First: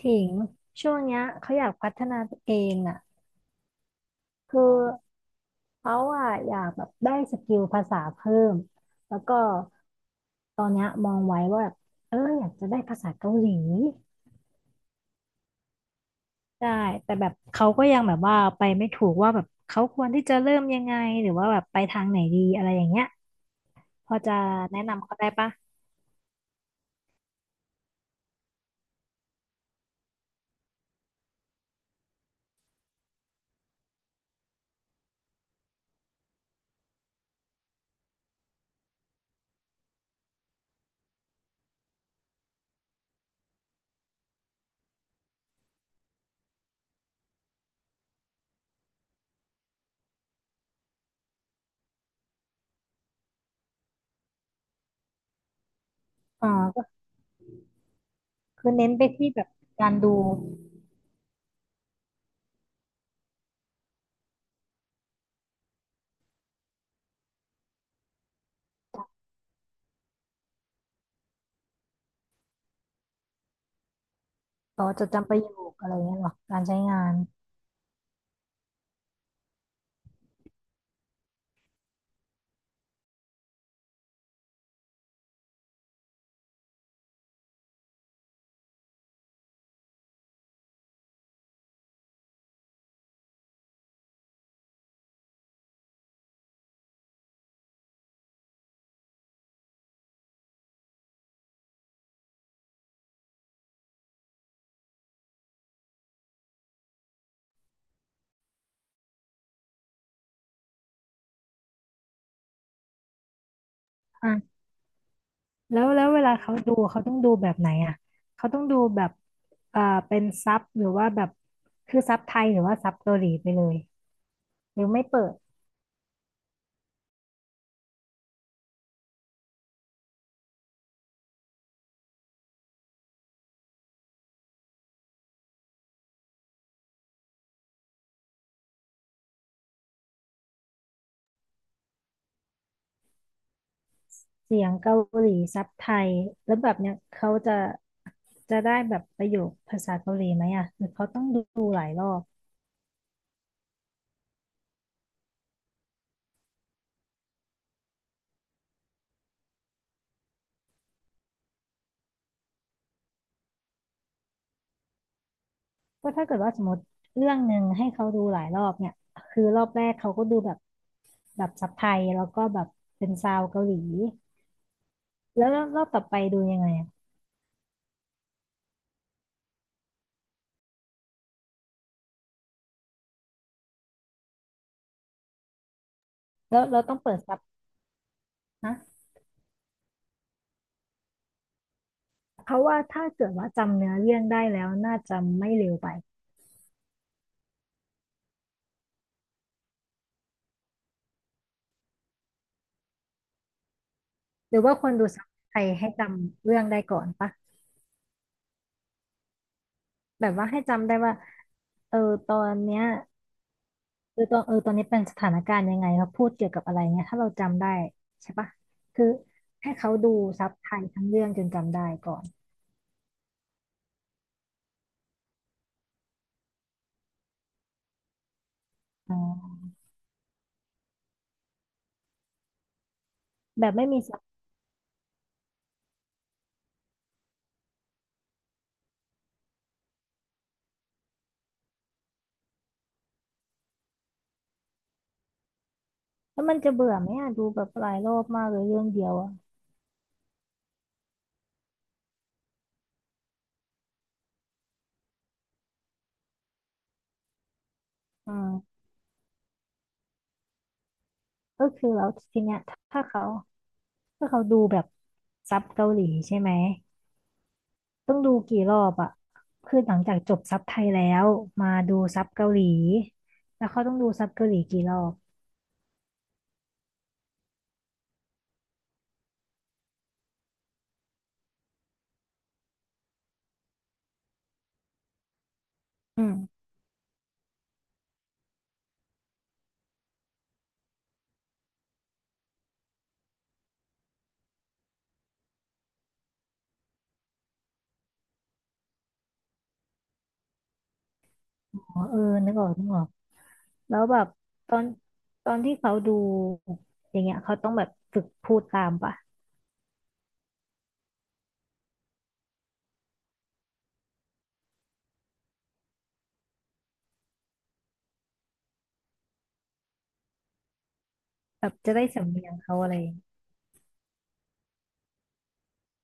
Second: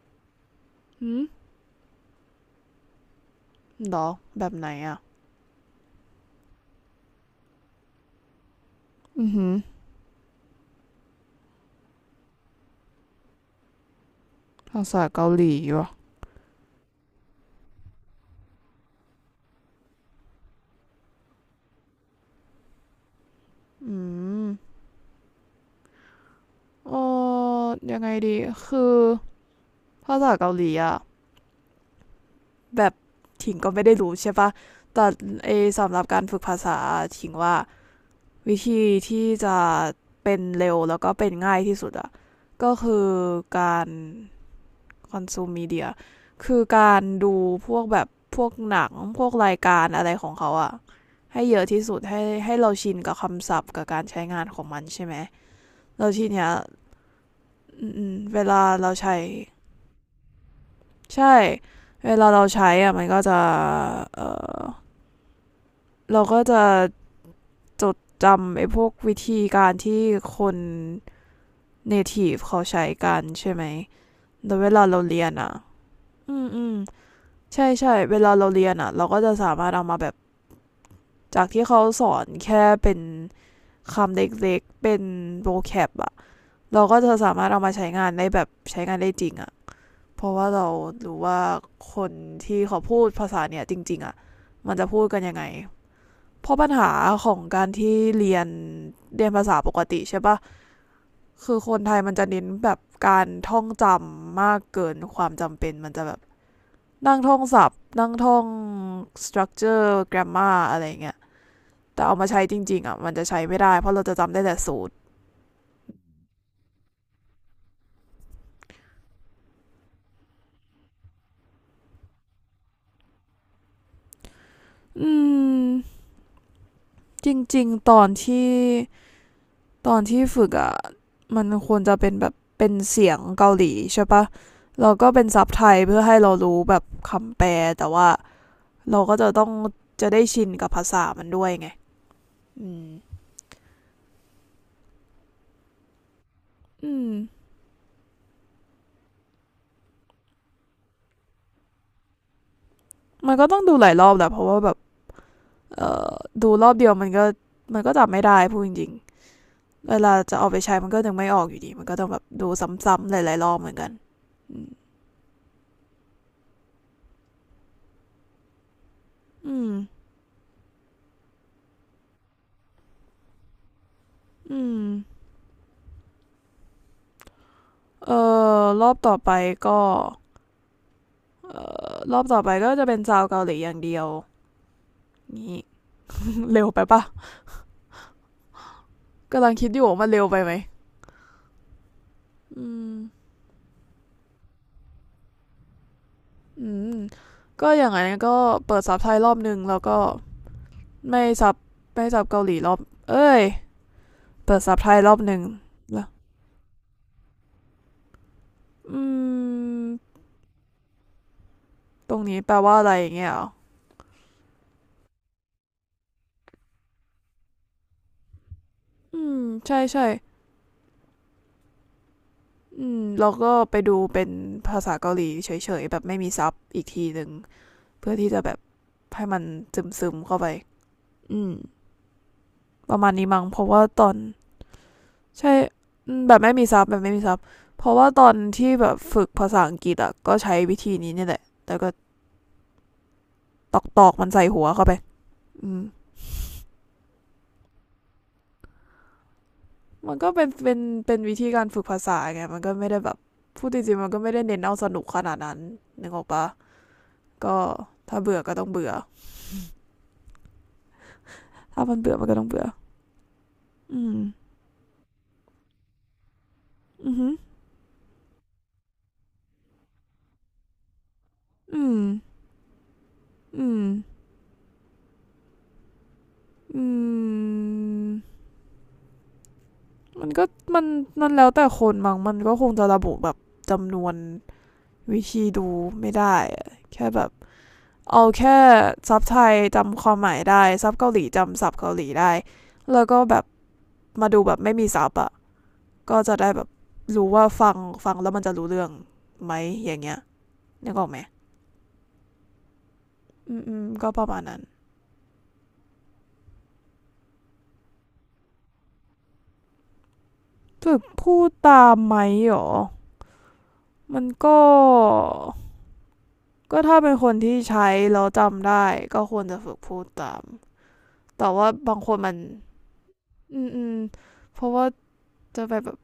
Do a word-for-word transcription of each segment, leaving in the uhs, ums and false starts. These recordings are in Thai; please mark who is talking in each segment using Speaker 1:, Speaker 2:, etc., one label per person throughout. Speaker 1: ถิงช่วง
Speaker 2: หื
Speaker 1: เนี้
Speaker 2: ม
Speaker 1: ยเขาอยากพัฒนาตัวเองอ่ะ
Speaker 2: หรอแบบ
Speaker 1: คือ
Speaker 2: ไหนอ่ะ
Speaker 1: เขาอ่ะอยากแบบได้สกิลภาษาเพิ่มแล้ว
Speaker 2: อือ
Speaker 1: ก็
Speaker 2: หือ
Speaker 1: ตอนเนี้ยมองไว้ว่าแบบเอออยากจะได้ภาษาเกาหลี
Speaker 2: ภาษาเกาหลีวะ
Speaker 1: ได้แต่แบบเขาก็ยังแบบว่าไปไม่ถูกว่าแบบเขาควรที่จะเริ่มยังไงหรือว่าแบบไปทางไหนดีอะไรอย่างเงี้ย
Speaker 2: อื
Speaker 1: พอจะ
Speaker 2: ม
Speaker 1: แนะนำเขาได้ปะ
Speaker 2: เออยังไงดี คือ ภาษาเกาหลีอ่ะ แบบ ถิงก็ไม่ได้รู้ใช่ปะแต่ไอสำหรับการฝึกภาษา ถิงว่า วิธีที่จะเป็นเร็วแล้วก็เป็นง่ายที่สุดอ่ะ ก็คือการ คอนซูมมีเดียคือการดูพวกแบบพวกหนังพวกรายการอะไรของเขาอะให้เยอะที่สุดให้ให้เราชินกับคำศัพท์กับการใช้งานของมันใช่ไหมเราทีเนี้
Speaker 1: อ๋อ
Speaker 2: ย
Speaker 1: ก็
Speaker 2: เวลา
Speaker 1: คือเน้
Speaker 2: เรา
Speaker 1: นไป
Speaker 2: ใช้
Speaker 1: ที่แบบการดู
Speaker 2: ใช่ เวลาเราใช้อะมันก็จะ เออ เราก็จะจดจำไอ้พวกวิธีการที่คน n a t i v เขาใช้กันใช่ไหมแต่เวลา
Speaker 1: ต่อ
Speaker 2: เรา
Speaker 1: จด
Speaker 2: เรีย
Speaker 1: จำป
Speaker 2: น
Speaker 1: ระโย
Speaker 2: อะ
Speaker 1: คอะไรเงี้ยหรอ
Speaker 2: อืม
Speaker 1: การ
Speaker 2: อืม
Speaker 1: ใช้งาน
Speaker 2: ใช่ใช่เวลาเราเรียนอะเราก็จะสามารถเอามาแบบ จากที่เขาสอนแค่เป็นคำเล็กๆเป็นโบแคปอะ เราก็จะสามารถเอามาใช้งานได้แบบใช้งานได้จริงอะเพราะว่าเรารู้ว่าคนที่เขาพูดภาษาเนี่ยจริงๆอะมันจะพูดกันยังไงเพราะปัญหาของการที่เรียนเรียนภาษาปกติใช่ปะคือคนไทยมันจะเน้นแบบการท่องจำมากเกินความจำเป็นมันจะแบบนั่งท่องศัพท์นั่งท่อง structure grammar อะไรอย่างเงี้ย แต่เอามาใช้จริงๆอ่ะมันจะใช้ไม่ได้เพราะเราจะจำได้แต่
Speaker 1: อ่า
Speaker 2: สูตร
Speaker 1: แล้วแล้วเวลาเขาดูเขาต้องดูแบบไหนอ่ะเขาต้องดูแบบเอ่อเป็นซับหรือว่าแบบคือซับไทยหรือว่าซับเกาหลีไปเลยหรือไม่
Speaker 2: อื
Speaker 1: เปิด
Speaker 2: มจริงๆตอนที่ตอนที่ฝึกอ่ะมันควรจะเป็นแบบเป็นเสียงเกาหลีใช่ปะแล้วก็เป็นซับไทยเพื่อให้เรารู้แบบคำแปลแต่ว่าเราก็จะต้องจะได้ชินกับภาษามันด้วยไงอืม
Speaker 1: เสียงเกาหลีซับไทยแล้วแบบเนี้
Speaker 2: อื
Speaker 1: ย
Speaker 2: ม
Speaker 1: เขาจะจะได้แบบประโยคภาษาเกาหลีไหมอ่ะหรือเขาต้องดูหลายรอบ
Speaker 2: มันก็ต้องดูหลายรอบแหละเพราะว่าแบบเอ่อดูรอบเดียวมันก็มันก็จำไม่ได้พูดจริง เวลาจะเอาไปใช้มันก็ยังไม่ออกอยู่ดีมันก็ต้องแบบดูซ้ำๆหลายๆรอบเหมือนกันอืม
Speaker 1: ก็ถ้าเกิดว่าสมมติเรื่องหนึ่งให้เขาดูหลายรอบเนี่ยคือ
Speaker 2: อื
Speaker 1: รอบ
Speaker 2: ม
Speaker 1: แรกเขาก็ดูแบบแบบซับไทยแล้วก็แบบเป็นซาวเกาหลีแล้วรอบต่อไปดูยังไงอ่ะ
Speaker 2: เออรอบต่อไปก็เอ่อรอบต่อไปก็จะเป็นซาวเกาหลีอย่างเดียวนี่
Speaker 1: แล้
Speaker 2: เร็
Speaker 1: ว
Speaker 2: วไป
Speaker 1: เราต้อง
Speaker 2: ปะ
Speaker 1: เปิดซับนะ
Speaker 2: กำลังคิดอยู่ว่ามันเร็วไปไหม
Speaker 1: เพราะ
Speaker 2: อื
Speaker 1: ว่า
Speaker 2: ม
Speaker 1: ถ้าเกิดว่าจำเนื้อเรื่องได้แล้วน่าจะไม่เร็วไป
Speaker 2: อืมก็อย่างไรก็เปิดซับไทยรอบหนึ่งแล้วก็ไม่ซับไม่ซับเกาหลีรอบเอ้ย
Speaker 1: ห
Speaker 2: เปิ
Speaker 1: รื
Speaker 2: ด
Speaker 1: อ
Speaker 2: ซั
Speaker 1: ว่า
Speaker 2: บ
Speaker 1: ค
Speaker 2: ไท
Speaker 1: วร
Speaker 2: ย
Speaker 1: ดู
Speaker 2: รอบ
Speaker 1: ซับ
Speaker 2: หนึ่ง
Speaker 1: ไทยให้จ
Speaker 2: แล้ว
Speaker 1: ำเรื่องได้ก่อนปะ
Speaker 2: อืม
Speaker 1: แบบว่าให้จำได้ว่าเออ
Speaker 2: ตรง
Speaker 1: ตอ
Speaker 2: นี้แป
Speaker 1: น
Speaker 2: ลว่า
Speaker 1: เนี้ย
Speaker 2: อะไรอย่างเงี้ยอหรอ
Speaker 1: เออตอนเออตอนนี้เป็นสถานการณ์ยังไงเขาพูดเกี่ยวกับอะไรเงี้ยถ้าเราจำได้ใช่ปะคือ
Speaker 2: อืม
Speaker 1: ให้
Speaker 2: ใช่
Speaker 1: เขา
Speaker 2: ใช่
Speaker 1: ดูซับไทยทั้งเรื่องจนจำได้ก่อน
Speaker 2: อืมแล้วก็ไปดูเป็นภาษาเกาหลีเฉยๆแบบไม่มีซับอีกทีหนึ่งเพื่อที่จะแบบ
Speaker 1: อ๋
Speaker 2: ให้มัน
Speaker 1: อ
Speaker 2: ซึมๆเข้าไปอืมประมาณนี้มั้งเพ
Speaker 1: แบ
Speaker 2: ราะ
Speaker 1: บ
Speaker 2: ว่า
Speaker 1: ไม่มี
Speaker 2: ตอน
Speaker 1: ซับ
Speaker 2: ใช่แบบไม่มีซับแบบไม่มีซับเพราะว่าตอนที่แบบฝึกภาษาอังกฤษอ่ะก็ใช้วิธีนี้เนี่ยแหละแต่ก็ตอกๆมันใส่หัวเข้าไปอืม
Speaker 1: แล้วมันจะเบื่อไหมอะดูแบบหลายรอบมากเลยเรื่องเดียวอ่ะ
Speaker 2: มันก็เป็นเป็นเป็นวิธีการฝึกภาษาไงมันก็ไม่ได้แบบพูดจริงๆมันก็ไม่ได้เน้นเอาสนุกขนาดนั้นนึกออกปะก็ถ้า
Speaker 1: อ
Speaker 2: เบื่อก็ต้อง
Speaker 1: ่า
Speaker 2: เบื่อ
Speaker 1: ก็
Speaker 2: ถ้า
Speaker 1: คือ
Speaker 2: มัน
Speaker 1: แล้ว
Speaker 2: เบื่อมันก็
Speaker 1: ที
Speaker 2: ต้อง
Speaker 1: เนี้ย
Speaker 2: เบื่อ
Speaker 1: ถ้าเขา
Speaker 2: อืม
Speaker 1: ถ้าเขาดูแบบซับเกาหลีใช่ไหม
Speaker 2: อือหือ
Speaker 1: ต้องดูกี่รอบอะคือหลังจากจบซับไทยแล้วมา
Speaker 2: อื
Speaker 1: ดู
Speaker 2: ม
Speaker 1: ซับเกาหลีแล้
Speaker 2: อื
Speaker 1: วเขา
Speaker 2: ม
Speaker 1: ต้องดูซับเกาหลีกี่รอบ
Speaker 2: อืมมันก็มันมันแล้วแต่คนบางมันก็คงจะระบุแบบจำนวนวิธีดูไม่
Speaker 1: อื
Speaker 2: ได้
Speaker 1: ม
Speaker 2: อะแค่แบบเอาแค่ซับไทยจำความหมายได้ซับเกาหลีจำศัพท์เกาหลีได้แล้วก็แบบมาดูแบบไม่มีซับอะก็จะได้แบบรู้ว่าฟังฟังแล้วมันจะรู้เรื่องไหมอย่างเงี้ยนึกออกไหม
Speaker 1: อ๋อเออนึกออกนึกออก
Speaker 2: อืมอืม
Speaker 1: แล้ว
Speaker 2: ก็
Speaker 1: แบ
Speaker 2: ป
Speaker 1: บ
Speaker 2: ระมาณนั้น
Speaker 1: ตอนตอนที่เขาดูอย่างเงี้ยเขาต้องแบบฝึกพูดตามปะ
Speaker 2: ฝึกพูดตามไหมหรอมันก็ ก็ถ้าเป็นคนที่ใช้แล้วจำได้ก็ควรจะฝึกพูดตามแต่
Speaker 1: แบ
Speaker 2: ว่า
Speaker 1: บจะ
Speaker 2: บาง
Speaker 1: ได้
Speaker 2: คน
Speaker 1: สำ
Speaker 2: มัน
Speaker 1: เนียงเขาอะไรอย่างเงี้ย
Speaker 2: อืมอืมเพราะว่าจะไปแบบ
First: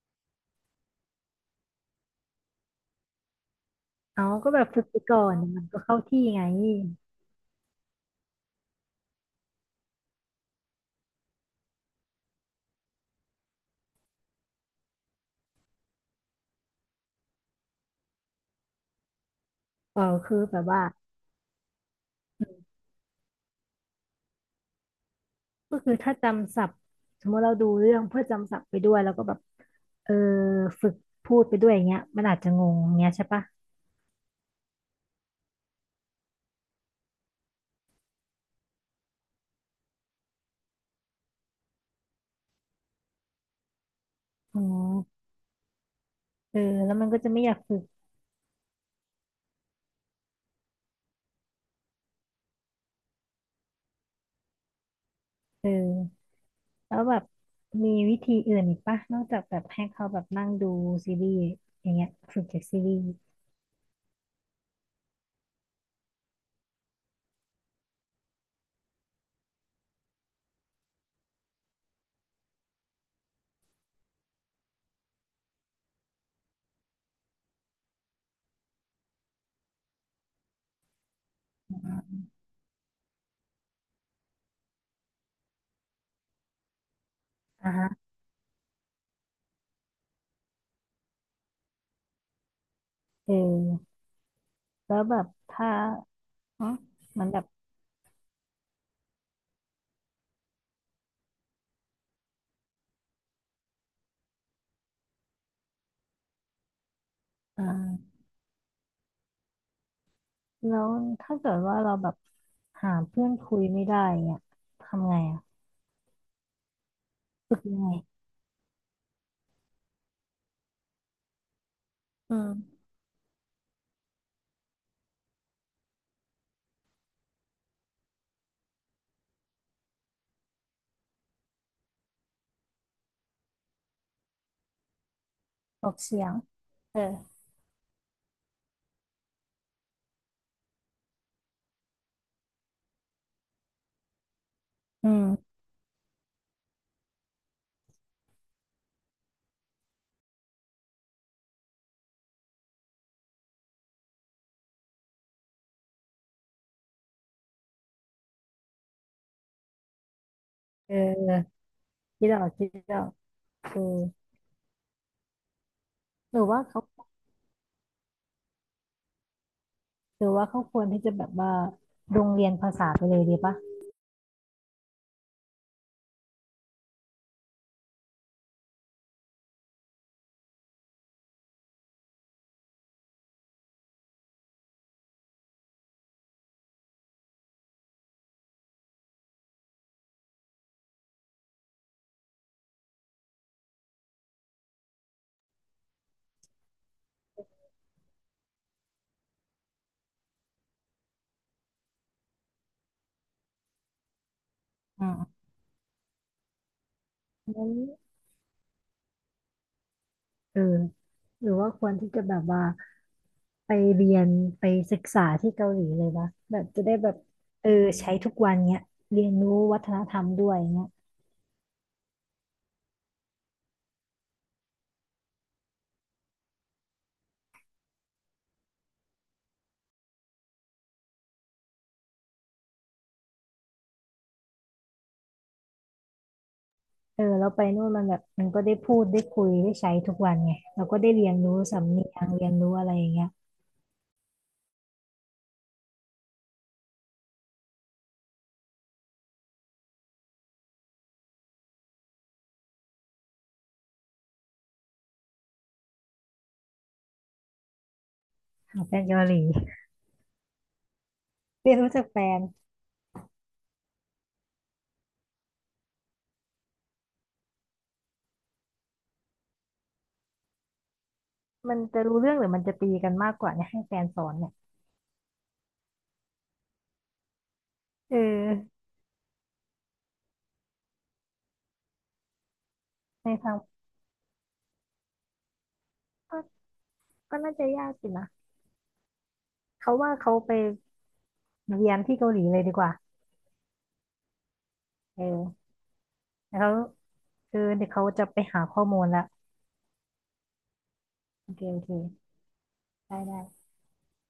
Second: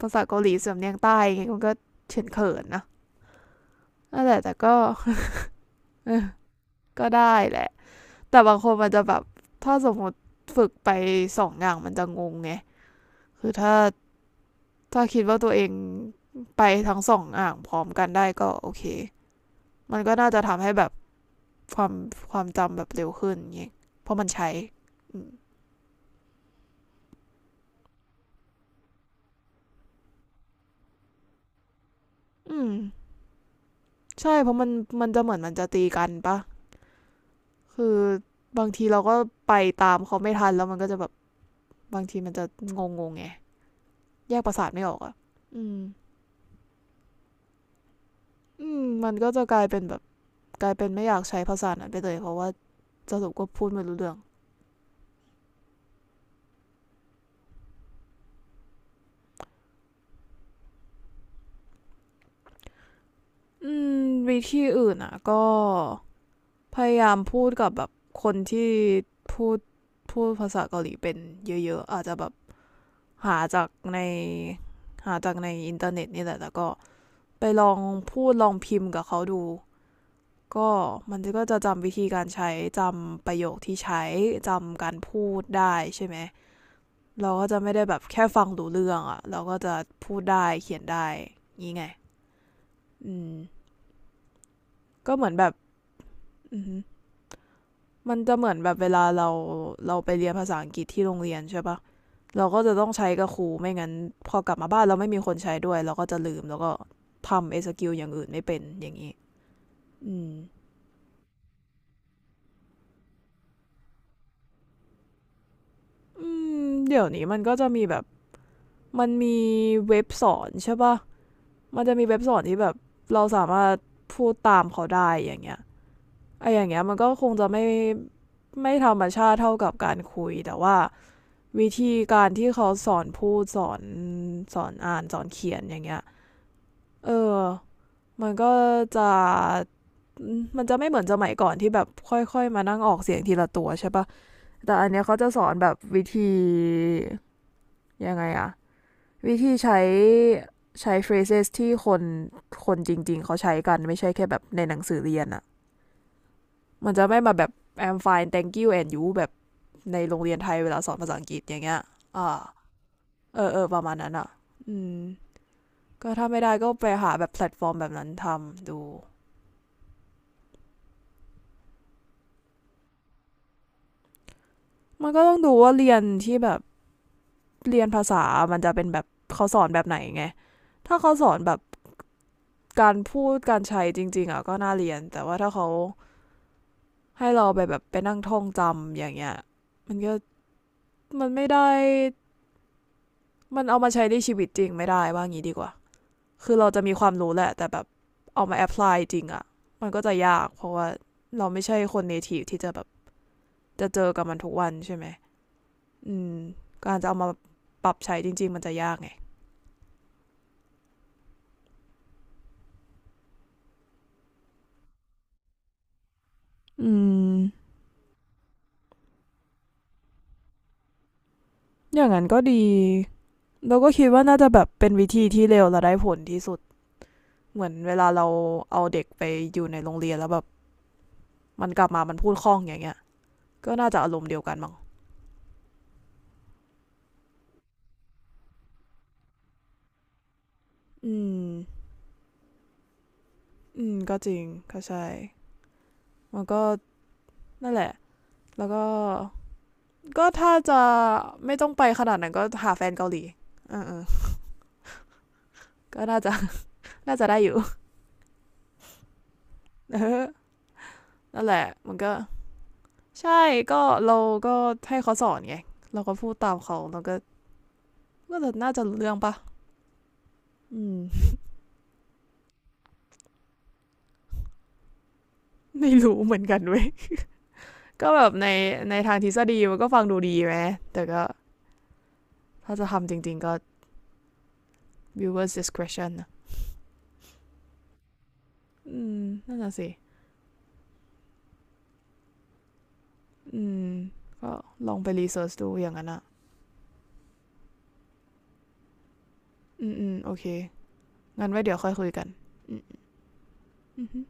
Speaker 2: ภาษาเกาหลีสำเนียงใต้ไงมันก็เฉินเขินนะนั่
Speaker 1: อ๋
Speaker 2: น
Speaker 1: อ
Speaker 2: แหละ
Speaker 1: ก็
Speaker 2: แต่
Speaker 1: แบบ
Speaker 2: ก็
Speaker 1: ฝึกไปก่อนมันก็เข้าที่ไง
Speaker 2: ก็ได้แหละ แต่บางคนมันจะแบบ ถ้าสมมติฝึกไปสองอย่างมันจะงงไง คือถ้าถ้าคิดว่าตัวเองไปทั้งสองอย่างพร้อมกันได้ก็โอเคมั
Speaker 1: เอ
Speaker 2: น
Speaker 1: อ
Speaker 2: ก็น่า
Speaker 1: คือ
Speaker 2: จะ
Speaker 1: แบ
Speaker 2: ทำ
Speaker 1: บ
Speaker 2: ให้
Speaker 1: ว่า
Speaker 2: แบบความควา
Speaker 1: อื
Speaker 2: ม
Speaker 1: ม
Speaker 2: จำแบบเร็วขึ้นไงเพราะมันใช้อื
Speaker 1: ก็คือถ้าจำศัพท์สมมติเราดูเรื่องเพื่อจำศัพท์ไปด้วยแล้วก็แบบเออฝึกพูดไปด้วยอย่างเงี้ยมันอาจจะ
Speaker 2: อื
Speaker 1: ง
Speaker 2: ม
Speaker 1: งอย่างเงี้ยใช่ปะ
Speaker 2: ใช่เพราะมันมันจะเหมือนมันจะตีกันปะคือบางทีเราก็ไปตามเขาไม่ทันแล้วมันก็จะแบบบางทีมันจะงงงๆไงแยกประ
Speaker 1: อ๋อ
Speaker 2: สาทไม่ออกอ่ะอืม
Speaker 1: เออแล้วมันก็จะไม่อยากฝึก
Speaker 2: อืมมันก็จะกลายเป็นแบบกลายเป็นไม่อยากใช้ภาษานั้นไปเลยเพราะว่าสรุปก็พูดไม่รู้เรื่อง
Speaker 1: เออแล้วแบบมีวิธีอื่นอีกปะนอกจากแบบให้เขาแบบนั่งดูซีรีส์อย่างเงี้ยฝึกจากซีรีส์
Speaker 2: อืมวิธีอื่นอ่ะก็พยายามพูดกับแบบคนที่พูดพูดภาษาเกาหลีเป็นเยอะๆอาจจะแบบหาจากในหาจากในอินเทอร์เน็ตนี่แหละแล้วก็ไปลองพูดลองพิมพ์กับเขาดู ก็มันก็จะจำวิธีการใช้จำประโยคที่ใช้จำการพูดได้ใช่ไหมเราก็จะ
Speaker 1: อ่ะ
Speaker 2: ไม่ได้
Speaker 1: ฮะ
Speaker 2: แบบแค่ฟังรู้เรื่องอะเราก็จะพูดได้เขียนได้งี้ไงอื
Speaker 1: เ
Speaker 2: ม
Speaker 1: ออแล้ว
Speaker 2: ก็
Speaker 1: แบ
Speaker 2: เห
Speaker 1: บ
Speaker 2: มือนแบบ
Speaker 1: ถ้าอ๋อมันแบบ
Speaker 2: มันจะเหมือนแบบเวลาเราเราไปเรียนภาษาอังกฤษที่โรงเรียนใช่ปะเราก็จะต้องใช้กับครูไม่งั้นพอกลับมาบ้านเราไม่มีคนใช้ด้วยเราก็จะลืมแล้วก็ทำเอ
Speaker 1: อ่
Speaker 2: สกิลอย่าง
Speaker 1: า
Speaker 2: อื่นไม่เป็นอย่างนี้อื
Speaker 1: แล้วถ้าเกิดว่าเราแบบหาเพื่อนคุยไม่ได้เนี่ยทำไงอ่ะ
Speaker 2: อืมเดี๋ยวนี้มันก็
Speaker 1: ฝึก
Speaker 2: จะ
Speaker 1: ยัง
Speaker 2: มี
Speaker 1: ไง
Speaker 2: แบบมันมีเว็บสอนใช่ปะ มันจะมีเว็บส
Speaker 1: อื
Speaker 2: อนที่แบบ
Speaker 1: ม
Speaker 2: เราสามารถพูดตามเขาได้อย่างเงี้ยไออย่างเงี้ยมันก็คงจะไม่ไม่ธรรมชาติเท่ากับการคุยแต่ว่าวิธีการที่เขาสอนพูดสอนสอนอ่านสอนเขียนอย่าง
Speaker 1: ออ
Speaker 2: เงี้
Speaker 1: ก
Speaker 2: ย
Speaker 1: เสียงเออ
Speaker 2: เออมันก็จะมันจะไม่เหมือนสมัยก่อนที่แบบค่อยๆมานั่งออกเสียงทีละตัวใช่ปะแต่อันเนี้ย
Speaker 1: อื
Speaker 2: เขาจะสอน
Speaker 1: ม
Speaker 2: แบบวิธียังไงอะ วิธีใช้ใช้ phrases ที่คนคนจริงๆเขาใช้กันไม่ใช่แค่แบบในหนังสือเรียนอะมันจะไม่มาแบบ I'm fine thank you and you แบบในโรงเรียนไทยเวลาส
Speaker 1: เ
Speaker 2: อนภาษาอังกฤษอ
Speaker 1: ออ
Speaker 2: ย่างเงี้ย
Speaker 1: คิดอ
Speaker 2: อ่า
Speaker 1: อกคิดออก
Speaker 2: เออเออป
Speaker 1: เออ
Speaker 2: ระมาณนั้นอะอืม ก็ถ้า
Speaker 1: ห
Speaker 2: ไม่
Speaker 1: รือ
Speaker 2: ได้
Speaker 1: ว่า
Speaker 2: ก็
Speaker 1: เขา
Speaker 2: ไปหาแบบแพลตฟอร์มแบบนั้นทำดู
Speaker 1: หรือว่าเขาควรที่จะแบบว่าโรงเรียนภาษาไปเลยดีปะ
Speaker 2: มันก็ต้องดูว่าเรียนที่แบบเรียนภาษา มันจะเป็นแบบเขาสอนแบบไหนไงถ้าเขาสอนแบบการพูดการใช้จริงๆอะก็น่าเรียนแต่ว่าถ้าเขา ให้เราไปแบบไปนั่งท่องจำอย่างเงี้ยมันก็มันไม่ได้มันเอามาใช้ในชีวิตจริงไม่ได้ว่างี้ดีกว่าคือเราจะมีความรู้แหละแต่แบบเอามาแอพพลายจริงอะมันก็จะยากเพราะว่าเราไม่ใช่คนเนทีฟที่จะแบบจะเจอกับมันทุกวันใช่ไห
Speaker 1: อื
Speaker 2: ม
Speaker 1: ม
Speaker 2: อืมการจะเอามา
Speaker 1: งั้น
Speaker 2: ปรับใช้จริงๆมันจะยากไง
Speaker 1: เออหรือว่าควรที่จะแบบว่าไปเรียนไปศึกษาที่เกาหลีเลยวะแบบจะ
Speaker 2: อื
Speaker 1: ได้แบบ
Speaker 2: ม
Speaker 1: เออใช้ทุกวันเนี้ยเรียนรู้วัฒนธรรมด้วยเนี้ย
Speaker 2: อย่างนั้นก็ดีเราก็คิดว่าน่าจะแบบเป็นวิธีที่เร็วและได้ผลที่สุดเหมือนเวลาเราเอาเด็กไปอยู่ในโรงเรียนแล้วแบบมันกลับมามันพูดคล่องอย่างเงี้ย ก็น่าจะอารมณ์เดียวกันมั้ง
Speaker 1: เออแล้วไปนู่นมันแบบมันก็ได้พูดได้คุยได้ใช้ทุกวันไงเราก็ได้
Speaker 2: อื
Speaker 1: เรียน
Speaker 2: ม
Speaker 1: รู้สำเนียงเรียนรู้อะไรอย่างเงี้ย
Speaker 2: อืม ก็จริงก็ใช่ มันก็นั่นแหละ แล้วก็ ก็ถ้าจะไม่ต้องไปขนาดนั้นก็หาแฟนเกาหลีเออเอก็น่าจะ น่าจะได้อยู่
Speaker 1: ของแฟนเกาหลี
Speaker 2: เออนั่นแห ละ
Speaker 1: เรียนรู้
Speaker 2: มัน
Speaker 1: จาก
Speaker 2: ก็
Speaker 1: แฟน
Speaker 2: ใช่ ก็เราก็ให้เขาสอนไง เราก็พูดตามเขาเราก็ก็จะน่าจะรู้เรื่องปะอืม
Speaker 1: มันจะรู้เรื่องหรือมันจะตีกันมากกว่าเนี่ยให้แฟนสอนเนี่ย
Speaker 2: ไม่รู้เหมือนกันเว้ยก็
Speaker 1: เอ
Speaker 2: แบบใน
Speaker 1: อ
Speaker 2: ในทางทฤษฎีมันก็ฟังดูดีไหมแต่ก็ถ้าจะทำจ
Speaker 1: ใน
Speaker 2: ริงๆก็
Speaker 1: ทาง
Speaker 2: viewers discretion นะ
Speaker 1: ก็ก็น่าจะยากสินะ
Speaker 2: อืมนั่นน่ะสิ
Speaker 1: เขาว่าเขาไปเรียนที่เกาหลีเลยดีกว่า
Speaker 2: อืมก็ลองไปรีเสิร์ช
Speaker 1: เออ
Speaker 2: ดูอย่างนั้นอ่ะ
Speaker 1: แล้วคือเดี๋ยวเขาจะไปหาข้อมูลละ
Speaker 2: อืมอืมโอเคงั้
Speaker 1: โอ
Speaker 2: นไว้
Speaker 1: เค
Speaker 2: เดี๋ย
Speaker 1: โอ
Speaker 2: วค่
Speaker 1: เค
Speaker 2: อยคุยกันอืมอื
Speaker 1: ได้ได้
Speaker 2: ม